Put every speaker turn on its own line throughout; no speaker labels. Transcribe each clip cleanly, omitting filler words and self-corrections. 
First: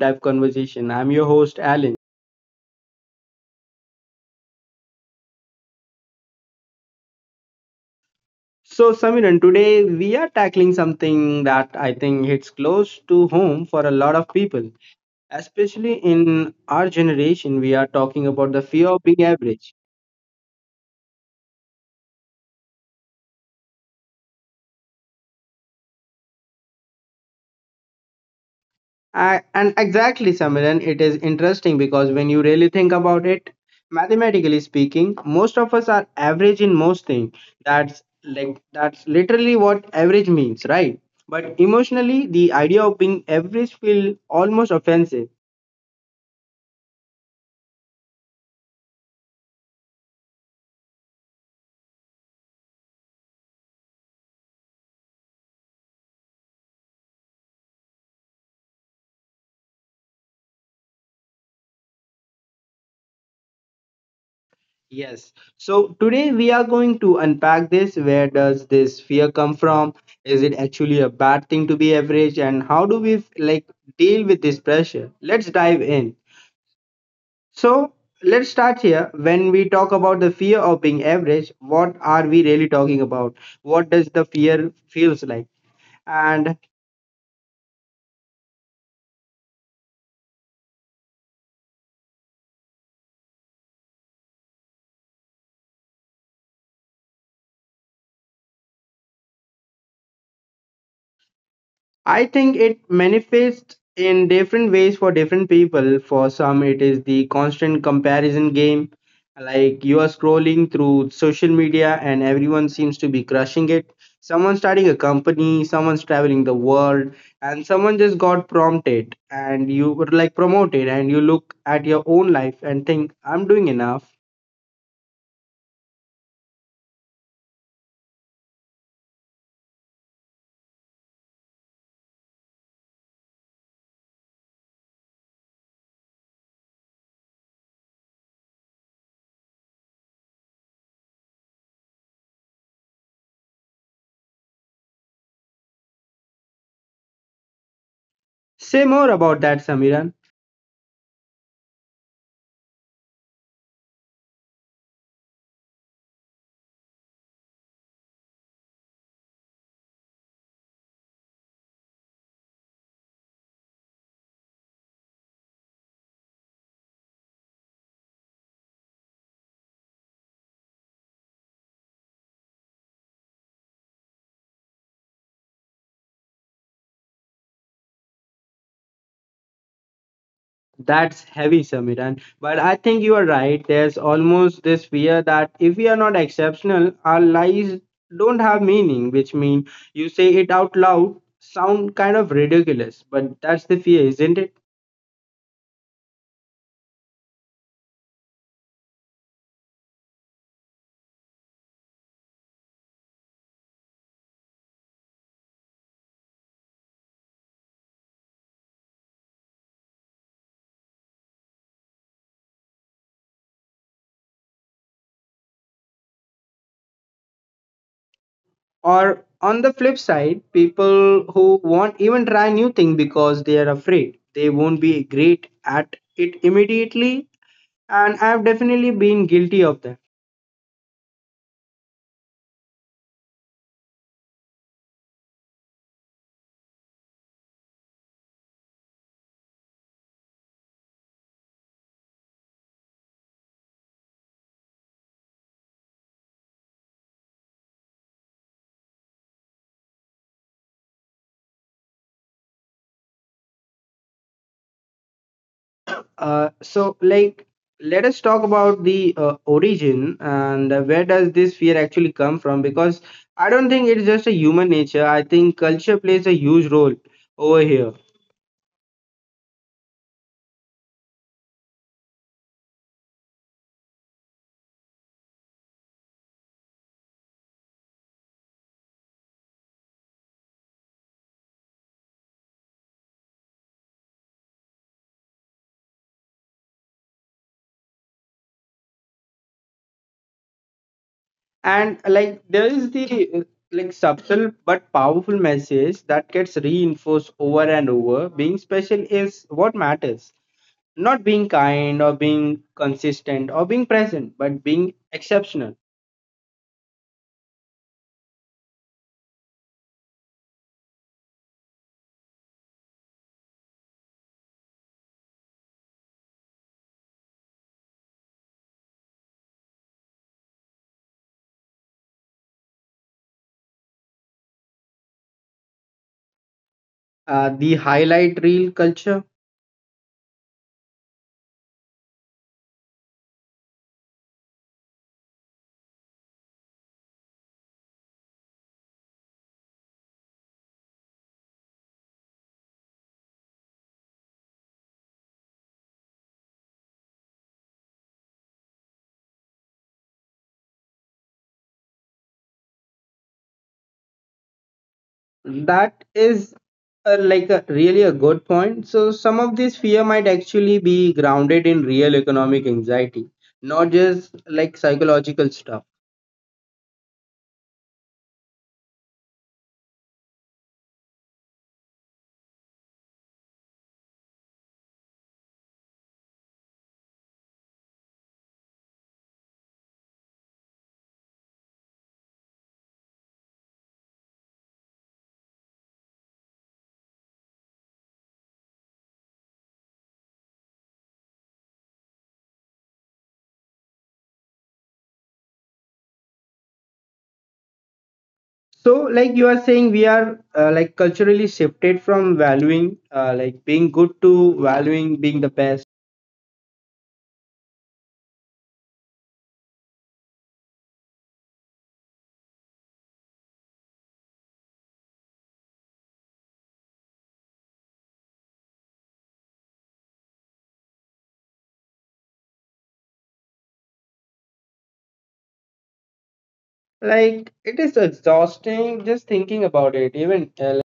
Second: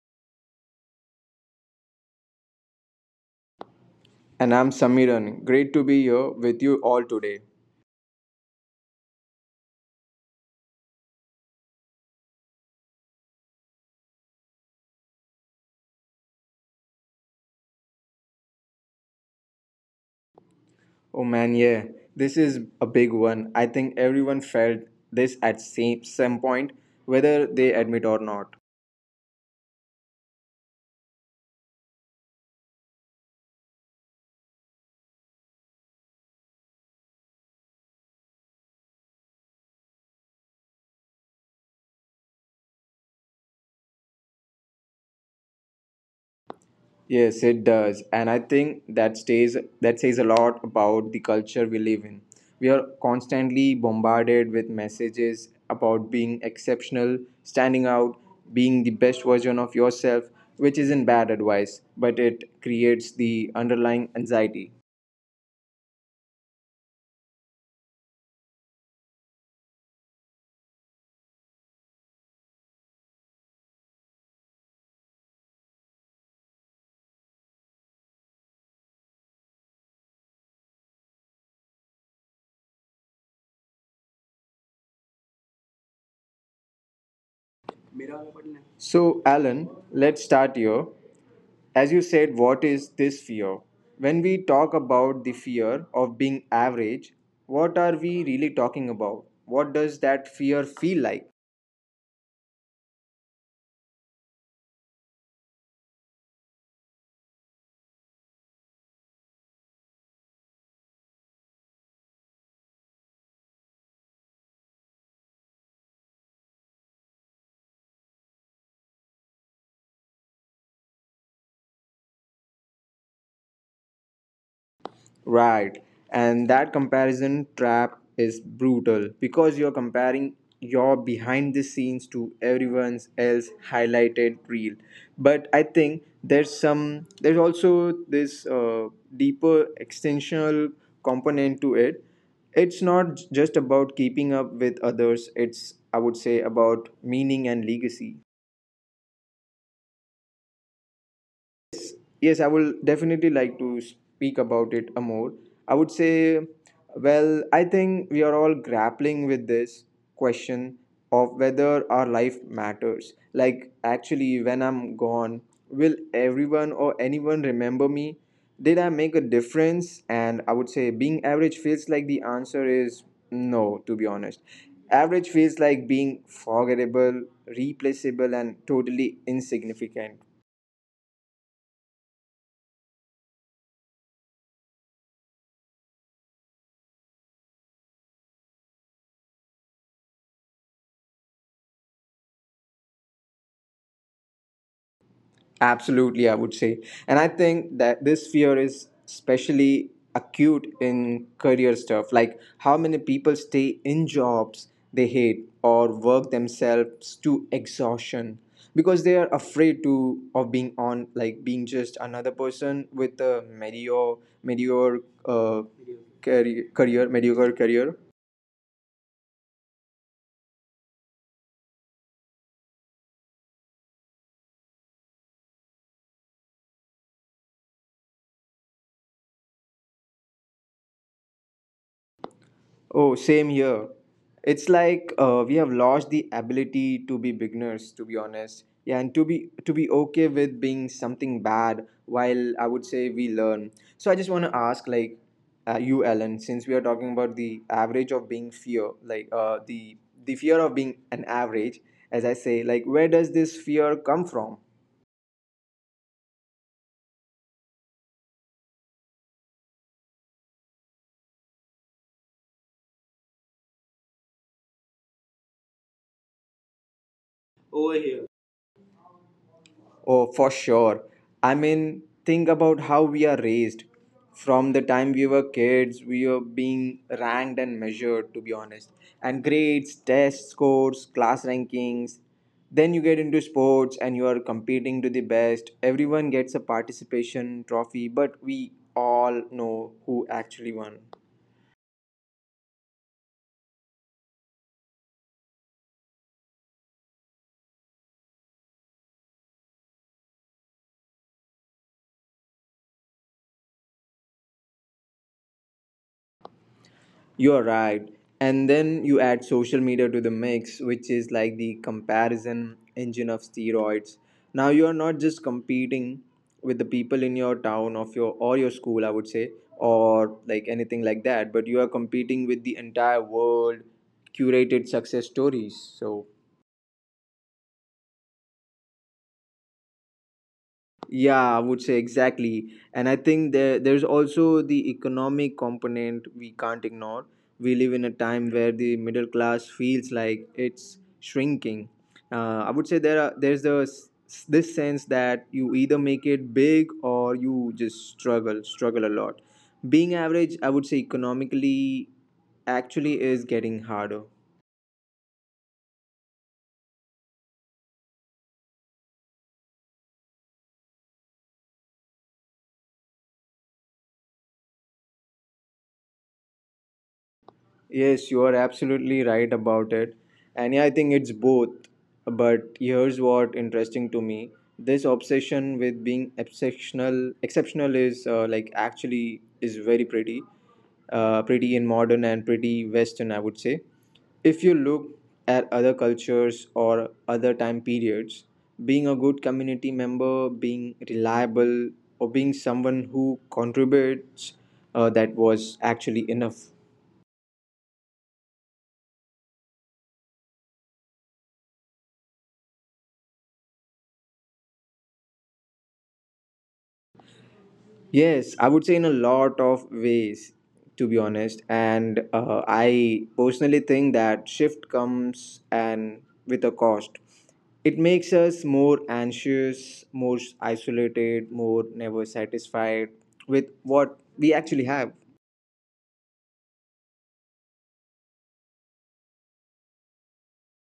Dive Conversation. I'm your host Alan.
And I'm Samiran. Great to be here with you all today.
So Samiran, today we are tackling something that I think hits close to home for a lot of people. Especially in our generation, we are talking about the fear of being average.
Oh man, yeah, this is a big one. I think everyone felt this at some point, whether they admit or not.
I, and exactly, Samiran, it is interesting because when you really think about it, mathematically speaking, most of us are average in most things. That's literally what average means, right? But emotionally, the idea of being average feels almost offensive.
Yes, it does, and I think that stays that says a lot about the culture we live in. We are constantly bombarded with messages about being exceptional, standing out, being the best version of yourself, which isn't bad advice, but it creates the underlying anxiety.
Yes. So today we are going to unpack this. Where does this fear come from? Is it actually a bad thing to be average? And how do we like deal with this pressure? Let's dive in. So let's start here. When we talk about the fear of being average, what are we really talking about? What does the fear feels like? And
So, Alan, let's start here. As you said, what is this fear? When we talk about the fear of being average, what are we really talking about? What does that fear feel like?
I think it manifests in different ways for different people. For some, it is the constant comparison game. Like you are scrolling through social media and everyone seems to be crushing it. Someone's starting a company, someone's traveling the world, and someone just got prompted and you were like promoted, and you look at your own life and think, I'm doing enough.
Right. And that comparison trap is brutal because you're comparing your behind the scenes to everyone else highlighted reel. But I think there's also this deeper extensional component to it. It's not just about keeping up with others. It's, I would say, about meaning and legacy.
Say more about that, Samira.
Yes, I will definitely like to speak about it a more. I would say, well, I think we are all grappling with this question of whether our life matters. Like, actually, when I'm gone, will everyone or anyone remember me? Did I make a difference? And I would say, being average feels like the answer is no, to be honest. Average feels like being forgettable, replaceable, and totally insignificant.
That's heavy, Samir. And but I think you are right. There's almost this fear that if we are not exceptional, our lives don't have meaning, which means you say it out loud, sound kind of ridiculous, but that's the fear, isn't it?
Absolutely, I would say. And I think that this fear is especially acute in career stuff, like how many people stay in jobs they hate or work themselves to exhaustion because they are afraid to of being on like being just another person with a mediocre uh, career, career mediocre career.
Or on the flip side, people who won't even try new thing because they are afraid they won't be great at it immediately, and I've definitely been guilty of that.
Oh, same here. It's like we have lost the ability to be beginners, to be honest. Yeah, and to be okay with being something bad while I would say we learn. So I just want to ask, like, you, Ellen, since we are talking about the average of being fear, like the fear of being an average, as I say, like, where does this fear come from?
So like let us talk about the origin and where does this fear actually come from, because I don't think it's just a human nature. I think culture plays a huge role over here.
Over here. Oh, for sure. I mean, think about how we are raised. From the time we were kids, we were being ranked and measured, to be honest. And grades, test scores, class rankings. Then you get into sports and you are competing to the best. Everyone gets a participation trophy, but we all know who actually won.
And like there is the like subtle but powerful message that gets reinforced over and over. Being special is what matters, not being kind or being consistent or being present, but being exceptional.
You are right. And then you add social media to the mix, which is like the comparison engine of steroids. Now you are not just competing with the people in your town of your or your school, I would say, or like anything like that, but you are competing with the entire world curated success stories. So
The highlight reel culture.
yeah, I would say exactly. And I think there's also the economic component we can't ignore. We live in a time where the middle class feels like it's shrinking. I would say there's a this sense that you either make it big or you just struggle a lot. Being average, I would say economically actually is getting harder.
That is like a, really a good point. So some of this fear might actually be grounded in real economic anxiety, not just like psychological stuff.
Yes, you are absolutely right about it. And yeah, I think it's both. But here's what interesting to me. This obsession with being exceptional is like actually is very pretty. Pretty in modern and pretty western, I would say. If you look at other cultures or other time periods, being a good community member, being reliable, or being someone who contributes, that was actually enough.
So like you are saying, we are like culturally shifted from valuing like being good to valuing being the best.
Yes, I would say in a lot of ways, to be honest. And I personally think that shift comes and with a cost. It makes us more anxious, more isolated, more never satisfied with what we actually have.
Like it is exhausting just thinking about it. Even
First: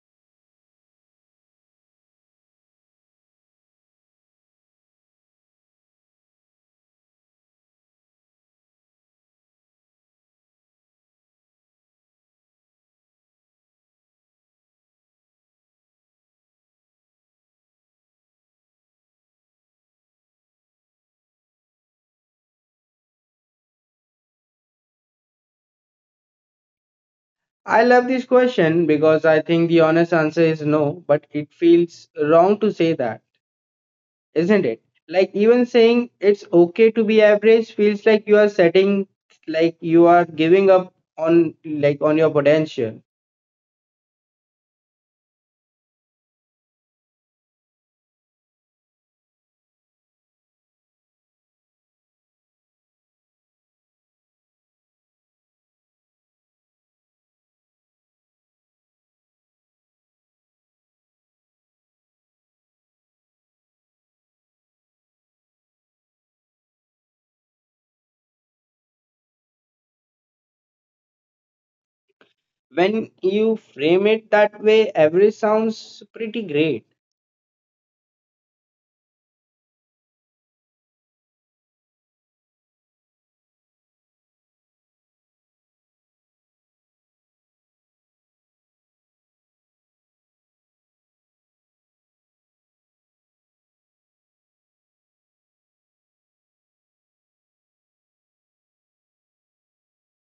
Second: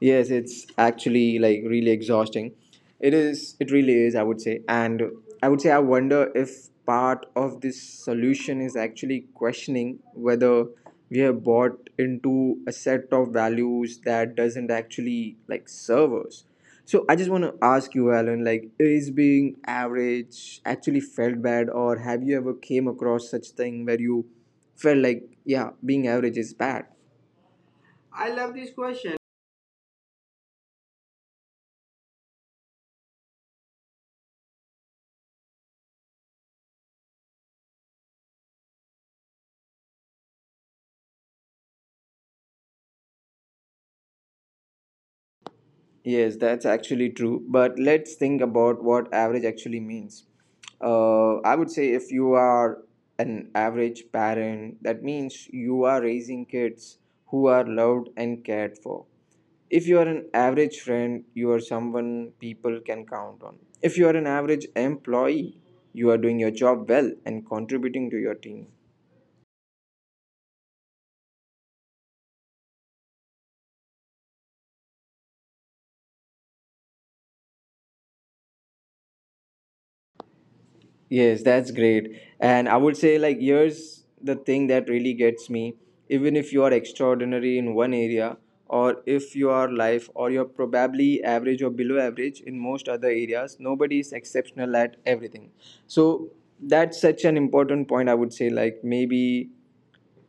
Yes, it's actually like really exhausting. It is, it really is, I would say. And I would say, I wonder if part of this solution is actually questioning whether we have bought into a set of values that doesn't actually like serve us. So I just want to ask you, Alan, like, is being average actually felt bad, or have you ever came across such thing where you felt like, yeah, being average is bad?
I love
I
this
love this
question
question.
because I think the honest answer is no, but it feels wrong to say that. Isn't it? Like even saying it's okay to be average feels like you are setting like you are giving up on like on your potential.
Yes, that's actually true. But let's think about what average actually means. I would say if you are an average parent, that means you are raising kids who are loved and cared for. If you are an average friend, you are someone people can count on. If you are an average employee, you are doing your job well and contributing to your team.
When you frame it that way, average sounds pretty great.
Yes, that's great. And I would say, like, here's the thing that really gets me. Even if you are extraordinary in one area, or if you are life, or you're probably average or below average in most other areas, nobody is exceptional at everything. So that's such an important point, I would say. Like, maybe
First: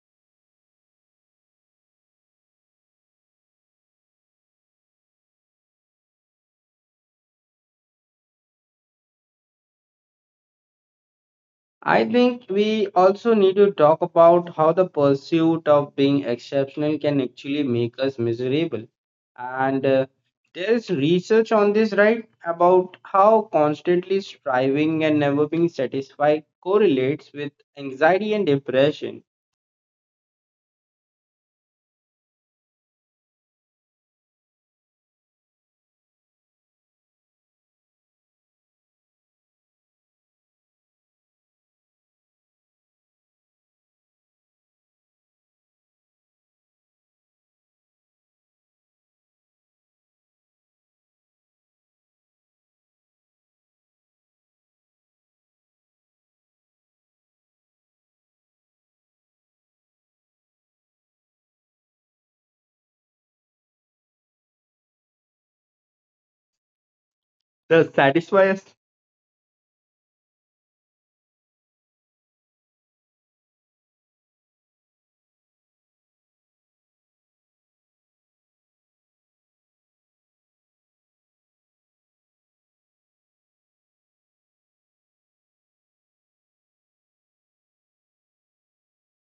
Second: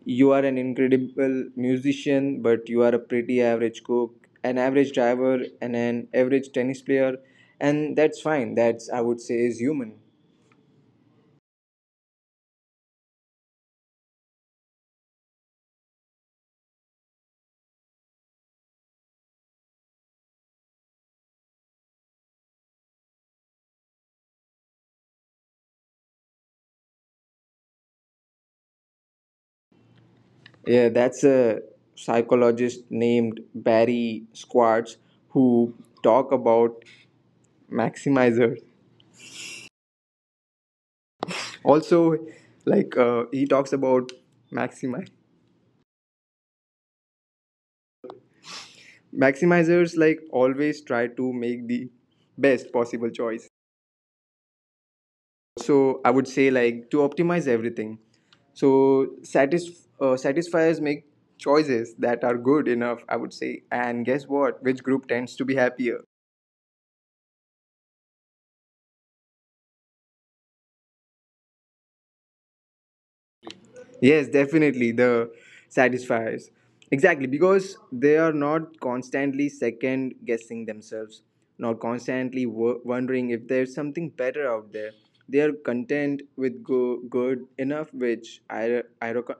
you are an incredible musician, but you are a pretty average cook, an average driver, and an average tennis player. And that's fine. That's, I would say, is human.
I think we also need to talk about how the pursuit of being exceptional can actually make us miserable. And there is research on this, right? About how constantly striving and never being satisfied correlates with anxiety and depression.
Yeah, that's a psychologist named Barry Squartz who talk about maximizers. Also, like he talks about maximize maximizers like always try to make the best possible choice. So I would say like to optimize everything. So satisfiers make choices that are good enough, I would say. And guess what? Which group tends to be happier?
The satisfy.
Yes, definitely. The satisfiers. Exactly, because they are not constantly second guessing themselves, not constantly wondering if there's something better out there. They are content with good enough, which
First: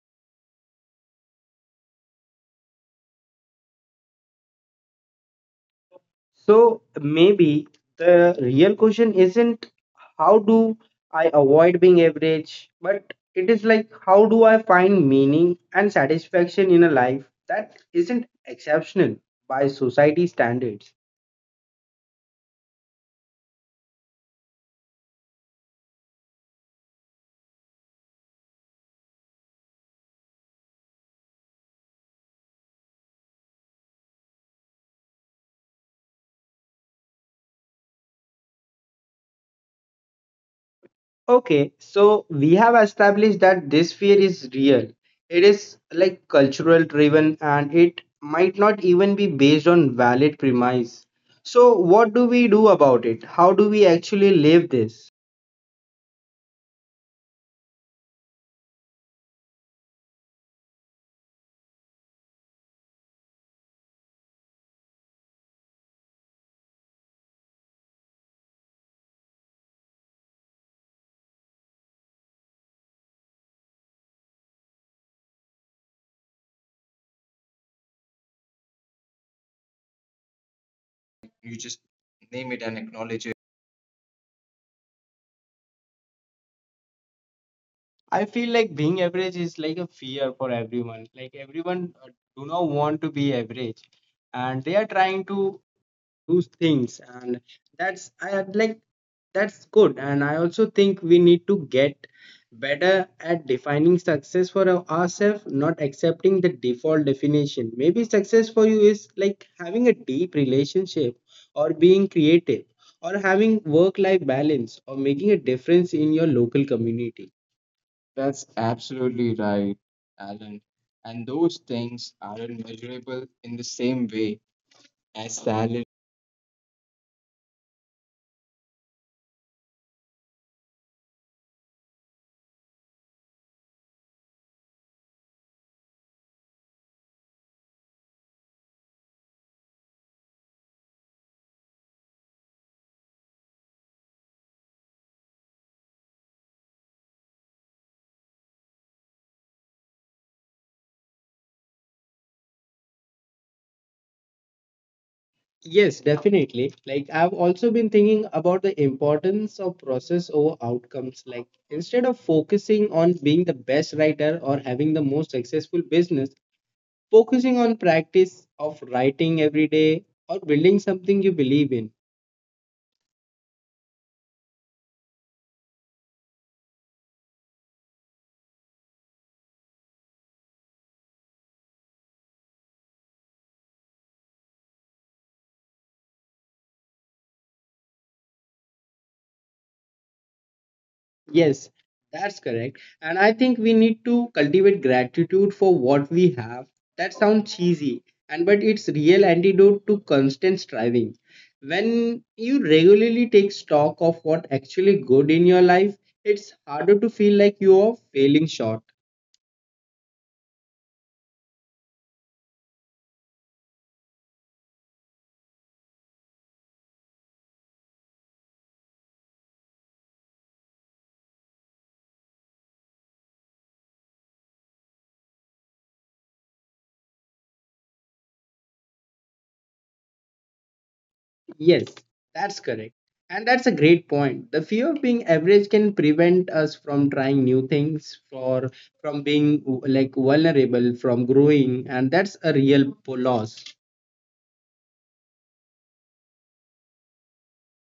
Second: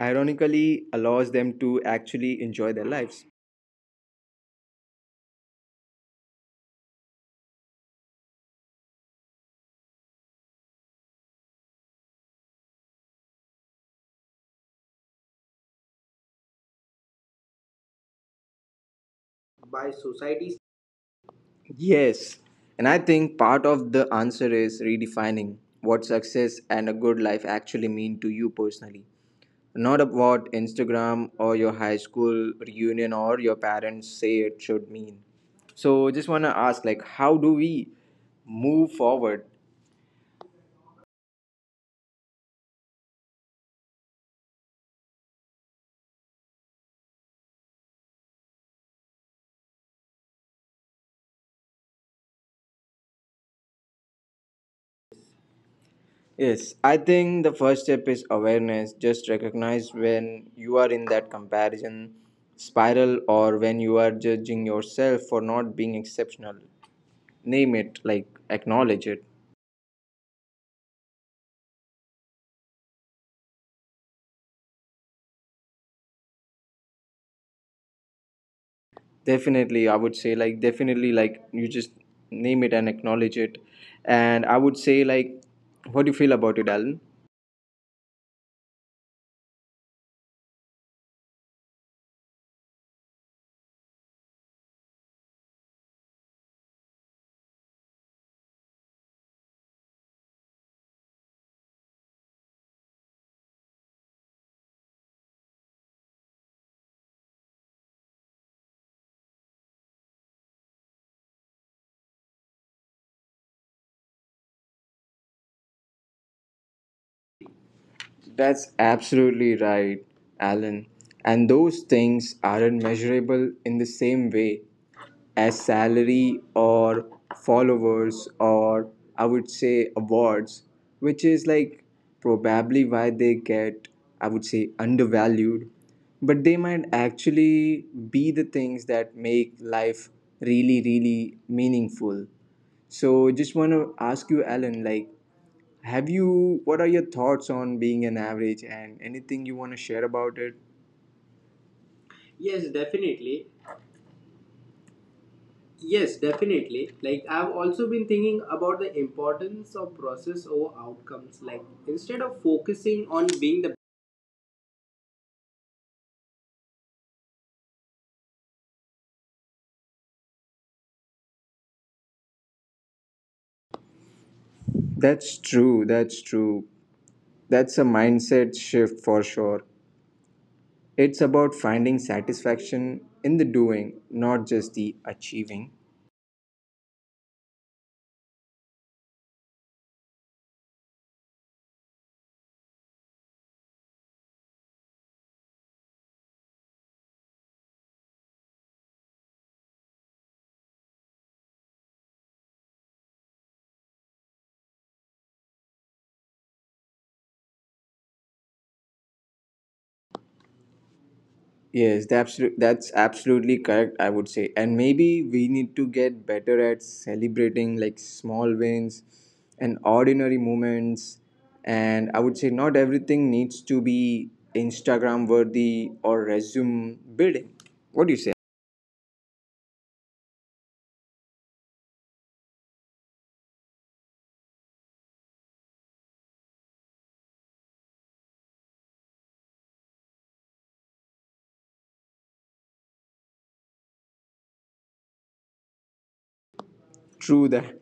ironically allows them to actually enjoy their lives.
So maybe the real question isn't how do I avoid being average, but it is like how do I find meaning and satisfaction in a life that isn't exceptional by
By
society
society.
standards.
Yes, and I think part of the answer is redefining what success and a good life actually mean to you personally. Not about Instagram or your high school reunion or your parents say it should mean. So just wanna ask, like, how do we move forward?
Okay, so we have established that this fear is real. It is like cultural driven and it might not even be based on valid premise. So what do we do about it? How do we actually live this?
Yes, I think the first step is awareness. Just recognize when you are in that comparison spiral or when you are judging yourself for not being exceptional. Name it, like acknowledge it. Definitely, I would say, like definitely like you just name it and acknowledge it. And I would say, like, what do you feel about it, Alan?
I feel like being average is like a fear for everyone. Like everyone do not want to be average, and they are trying to do things, and that's I had like that's good. And I also think we need to get better at defining success for ourselves, not accepting the default definition. Maybe success for you is like having a deep relationship, or being creative, or having work-life balance, or making a difference in your local community. That's
That's absolutely
absolutely right,
right,
Alan.
Alan.
And
And
those
those
things
things aren't
aren't measurable
measurable
in
in
the
the
same
same
way
way
as
as
salary.
salary or followers or, I would say, awards, which is like probably why they get, I would say, undervalued. But they might actually be the things that make life really, really meaningful. So just want to ask you, Alan, like, have you, what are your thoughts on being an average and anything you want to share about it? Yes, definitely.
Yes,
Yes,
definitely.
definitely. Like
Like I've
I've also
also been
been thinking
thinking about
about the
the importance
importance
of
of
process
process
over
over
outcomes.
outcomes. Like
Like
instead
instead of
of focusing
focusing
on
on being
being
the
the
best writer or having the most successful business, focusing on practice of writing every day or building something you believe in.
that's true. That's true. That's a mindset shift for sure. It's about finding satisfaction in the doing, not just the achieving.
Yes, that's correct. And I think we need to cultivate gratitude for what we have. That sounds cheesy, and but it's real antidote to constant striving. When you regularly take stock of what actually good in your life, it's harder to feel like you are failing short.
Yes, the absolute, that's absolutely correct, I would say. And maybe we need to get better at celebrating like small wins and ordinary moments. And I would say not everything needs to be Instagram worthy or resume building. What do you say?
Yes, that's correct. And that's a great point. The fear of being average can prevent us from trying new things, for from being like vulnerable, from growing, and that's a real loss.
True that.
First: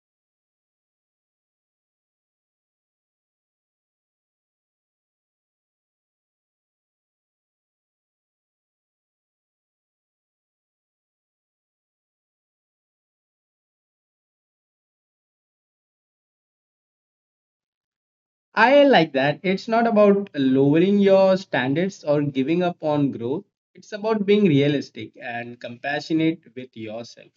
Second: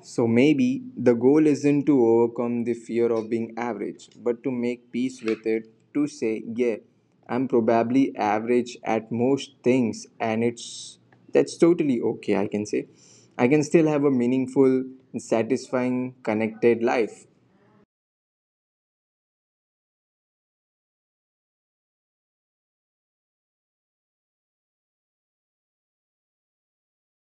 So maybe the goal isn't to overcome the fear of being average, but to make peace with it, to say, yeah, I'm probably average at most things and it's that's totally okay, I can say. I can still have a meaningful, satisfying, connected life.
I like that. It's not about lowering your standards or giving up on growth. It's about being realistic and compassionate with yourself.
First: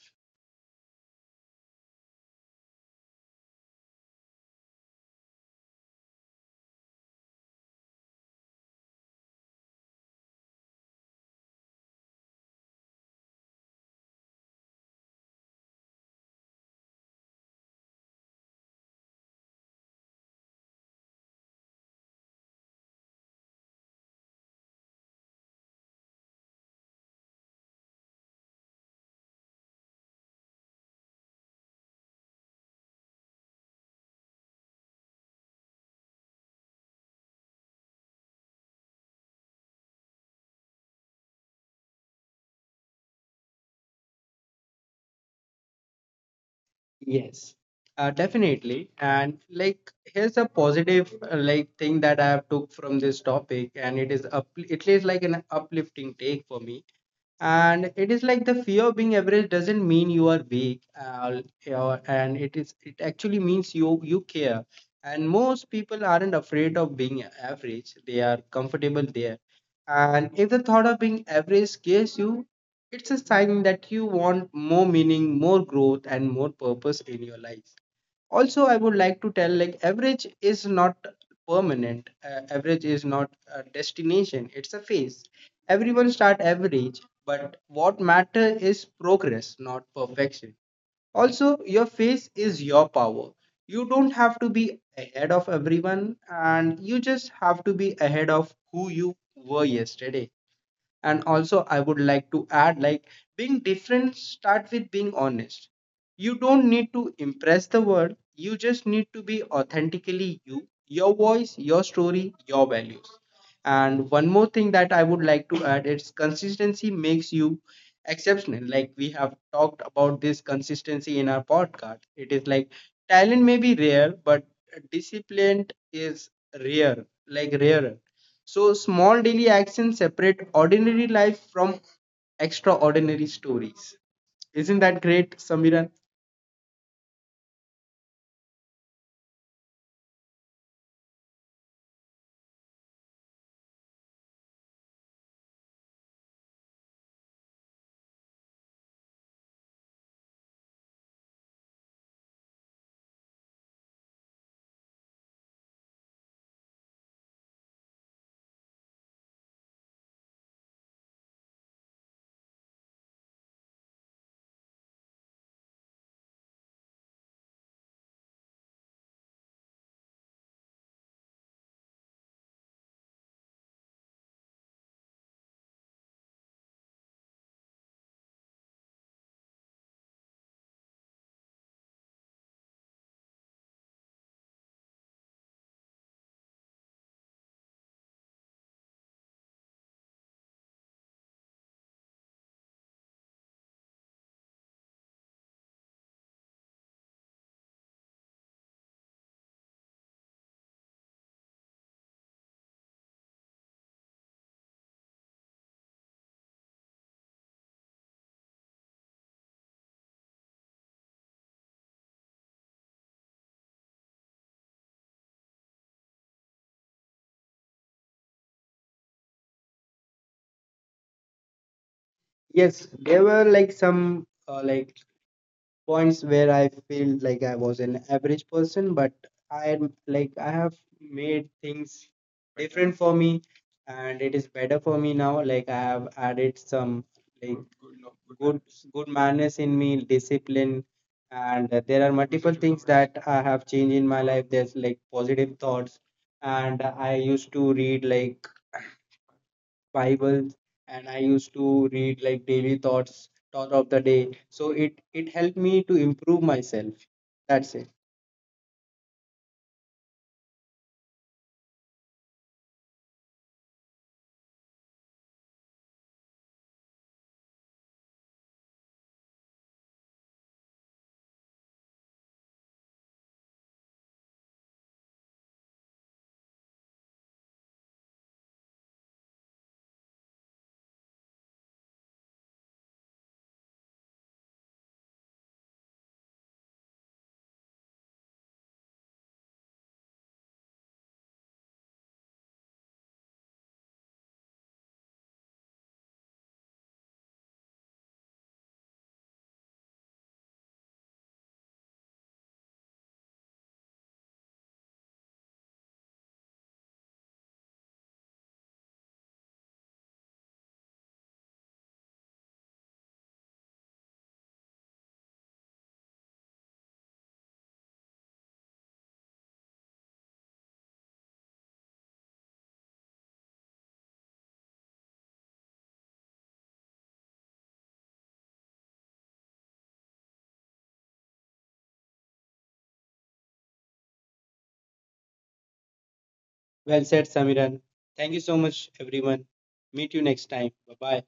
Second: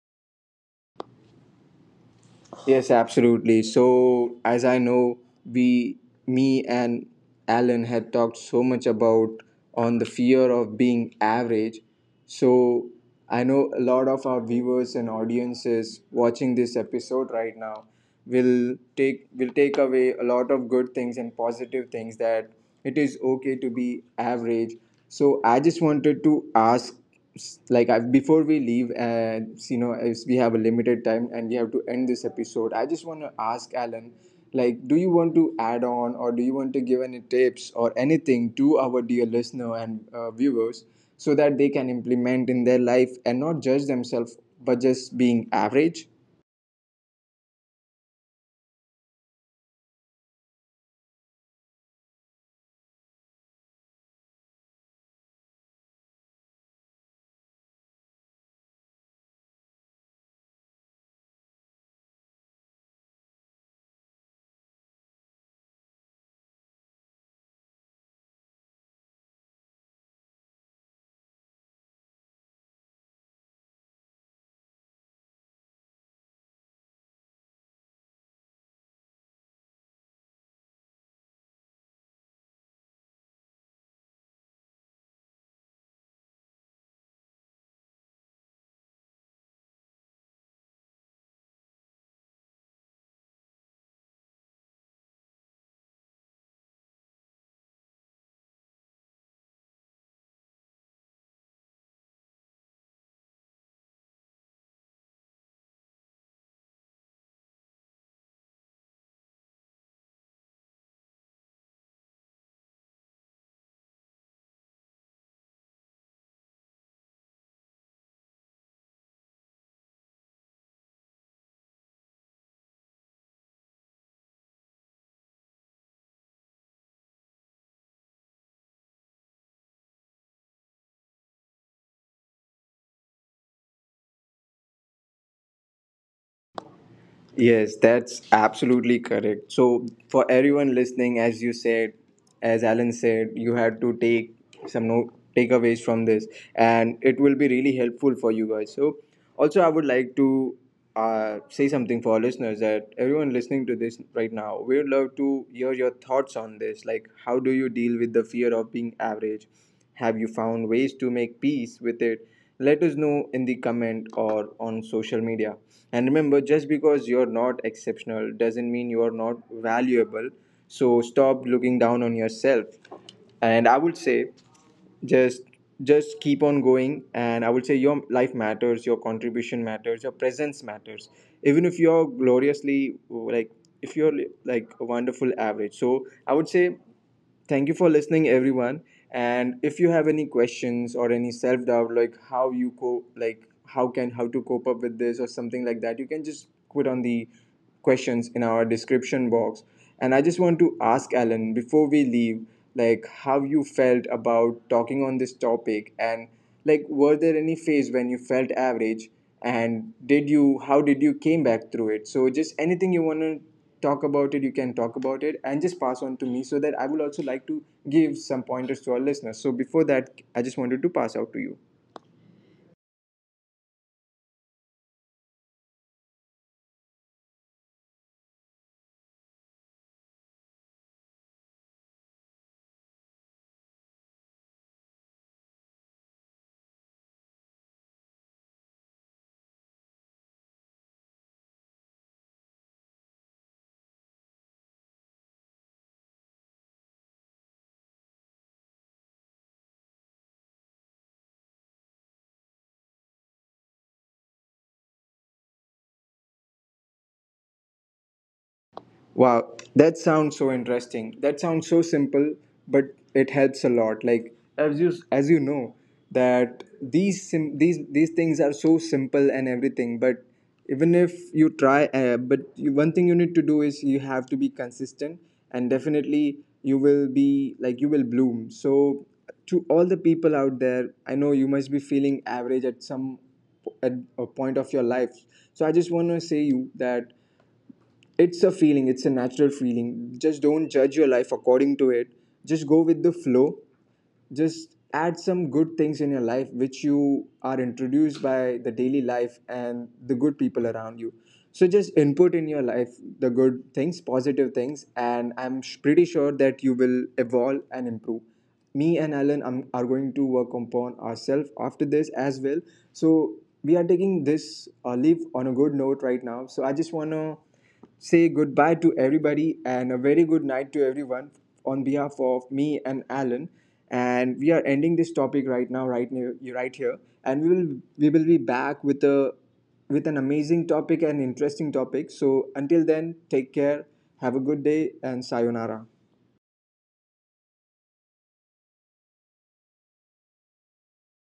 Yes, absolutely. So, as I know, we, me and Alan had talked so much about on the fear of being average. So, I know a lot of our viewers and audiences watching this episode right now will take away a lot of good things and positive things that it is okay to be average. So I just wanted to ask, like, I, before we leave, and you know, as we have a limited time and we have to end this episode, I just want to ask Alan, like, do you want to add on or do you want to give any tips or anything to our dear listener and viewers so that they can implement in their life and not judge themselves, but just being average?
Yes, definitely. And like, here's a positive like thing that I have took from this topic, and it is up, it is like an uplifting take for me, and it is like the fear of being average doesn't mean you are weak and it is it actually means you care, and most people aren't afraid of being average. They are comfortable there, and if the thought of being average scares you, it's a sign that you want more meaning, more growth, and more purpose in your life. Also I would like to tell like average is not permanent. Average is not a destination, it's a phase. Everyone start average, but what matter is progress, not perfection. Also your face is your power. You don't have to be ahead of everyone, and you just have to be ahead of who you were yesterday. And also I would like to add like being different start with being honest. You don't need to impress the world, you just need to be authentically you, your voice, your story, your values. And one more thing that I would like to add is consistency makes you exceptional. Like we have talked about this consistency in our podcast, it is like talent may be rare, but discipline is rare, like rarer. So small daily actions separate ordinary life from extraordinary stories. Isn't that great, Samiran?
Yes, that's absolutely correct. So, for everyone listening, as you said, as Alan said, you had to take some no takeaways from this, and it will be really helpful for you guys. So, also, I would like to say something for our listeners that everyone listening to this right now, we would love to hear your thoughts on this. Like, how do you deal with the fear of being average? Have you found ways to make peace with it? Let us know in the comment or on social media. And remember, just because you're not exceptional doesn't mean you're not valuable. So stop looking down on yourself. And I would say just just keep on going, and I would say your life matters, your contribution matters, your presence matters, even if you're gloriously like if you're like a wonderful average. So I would say thank you for listening everyone, and if you have any questions or any self doubt like how you co like how to cope up with this or something like that, you can just put on the questions in our description box. And I just want to ask Alan before we leave, like how you felt about talking on this topic, and like were there any phase when you felt average, and did you how did you came back through it? So just anything you want to talk about it, you can talk about it, and just pass on to me so that I would also like to give some pointers to our listeners. So before that, I just wanted to pass out to you.
Yes, there were like some like points where I feel like I was an average person, but I am like I have made things different for me, and it is better for me now. Like I have added some like good good manners in me, discipline, and there are multiple things that I have changed in my life. There's like positive thoughts, and I used to read like Bible, and I used to read like daily thoughts, thought of the day. So it helped me to improve myself. That's it.
Wow, that sounds so interesting. That sounds so simple, but it helps a lot. Like as you know that these things are so simple and everything, but even if you try, but you, one thing you need to do is you have to be consistent, and definitely you will be like you will bloom. So to all the people out there, I know you must be feeling average at some at a point of your life. So I just want to say you that it's a feeling, it's a natural feeling, just don't judge your life according to it, just go with the flow, just add some good things in your life which you are introduced by the daily life and the good people around you. So just input in your life the good things, positive things, and pretty sure that you will evolve and improve. Me and Alan are going to work upon ourselves after this as well. So we are taking this leave on a good note right now. So I just want to say goodbye to everybody and a very good night to everyone on behalf of me and Alan. And we are ending this topic right now, right here. And we will be back with a with an amazing topic and interesting topic. So until then, take care, have a good day, and sayonara.
Well said, Samiran. Thank you so much, everyone. Meet you next time. Bye bye.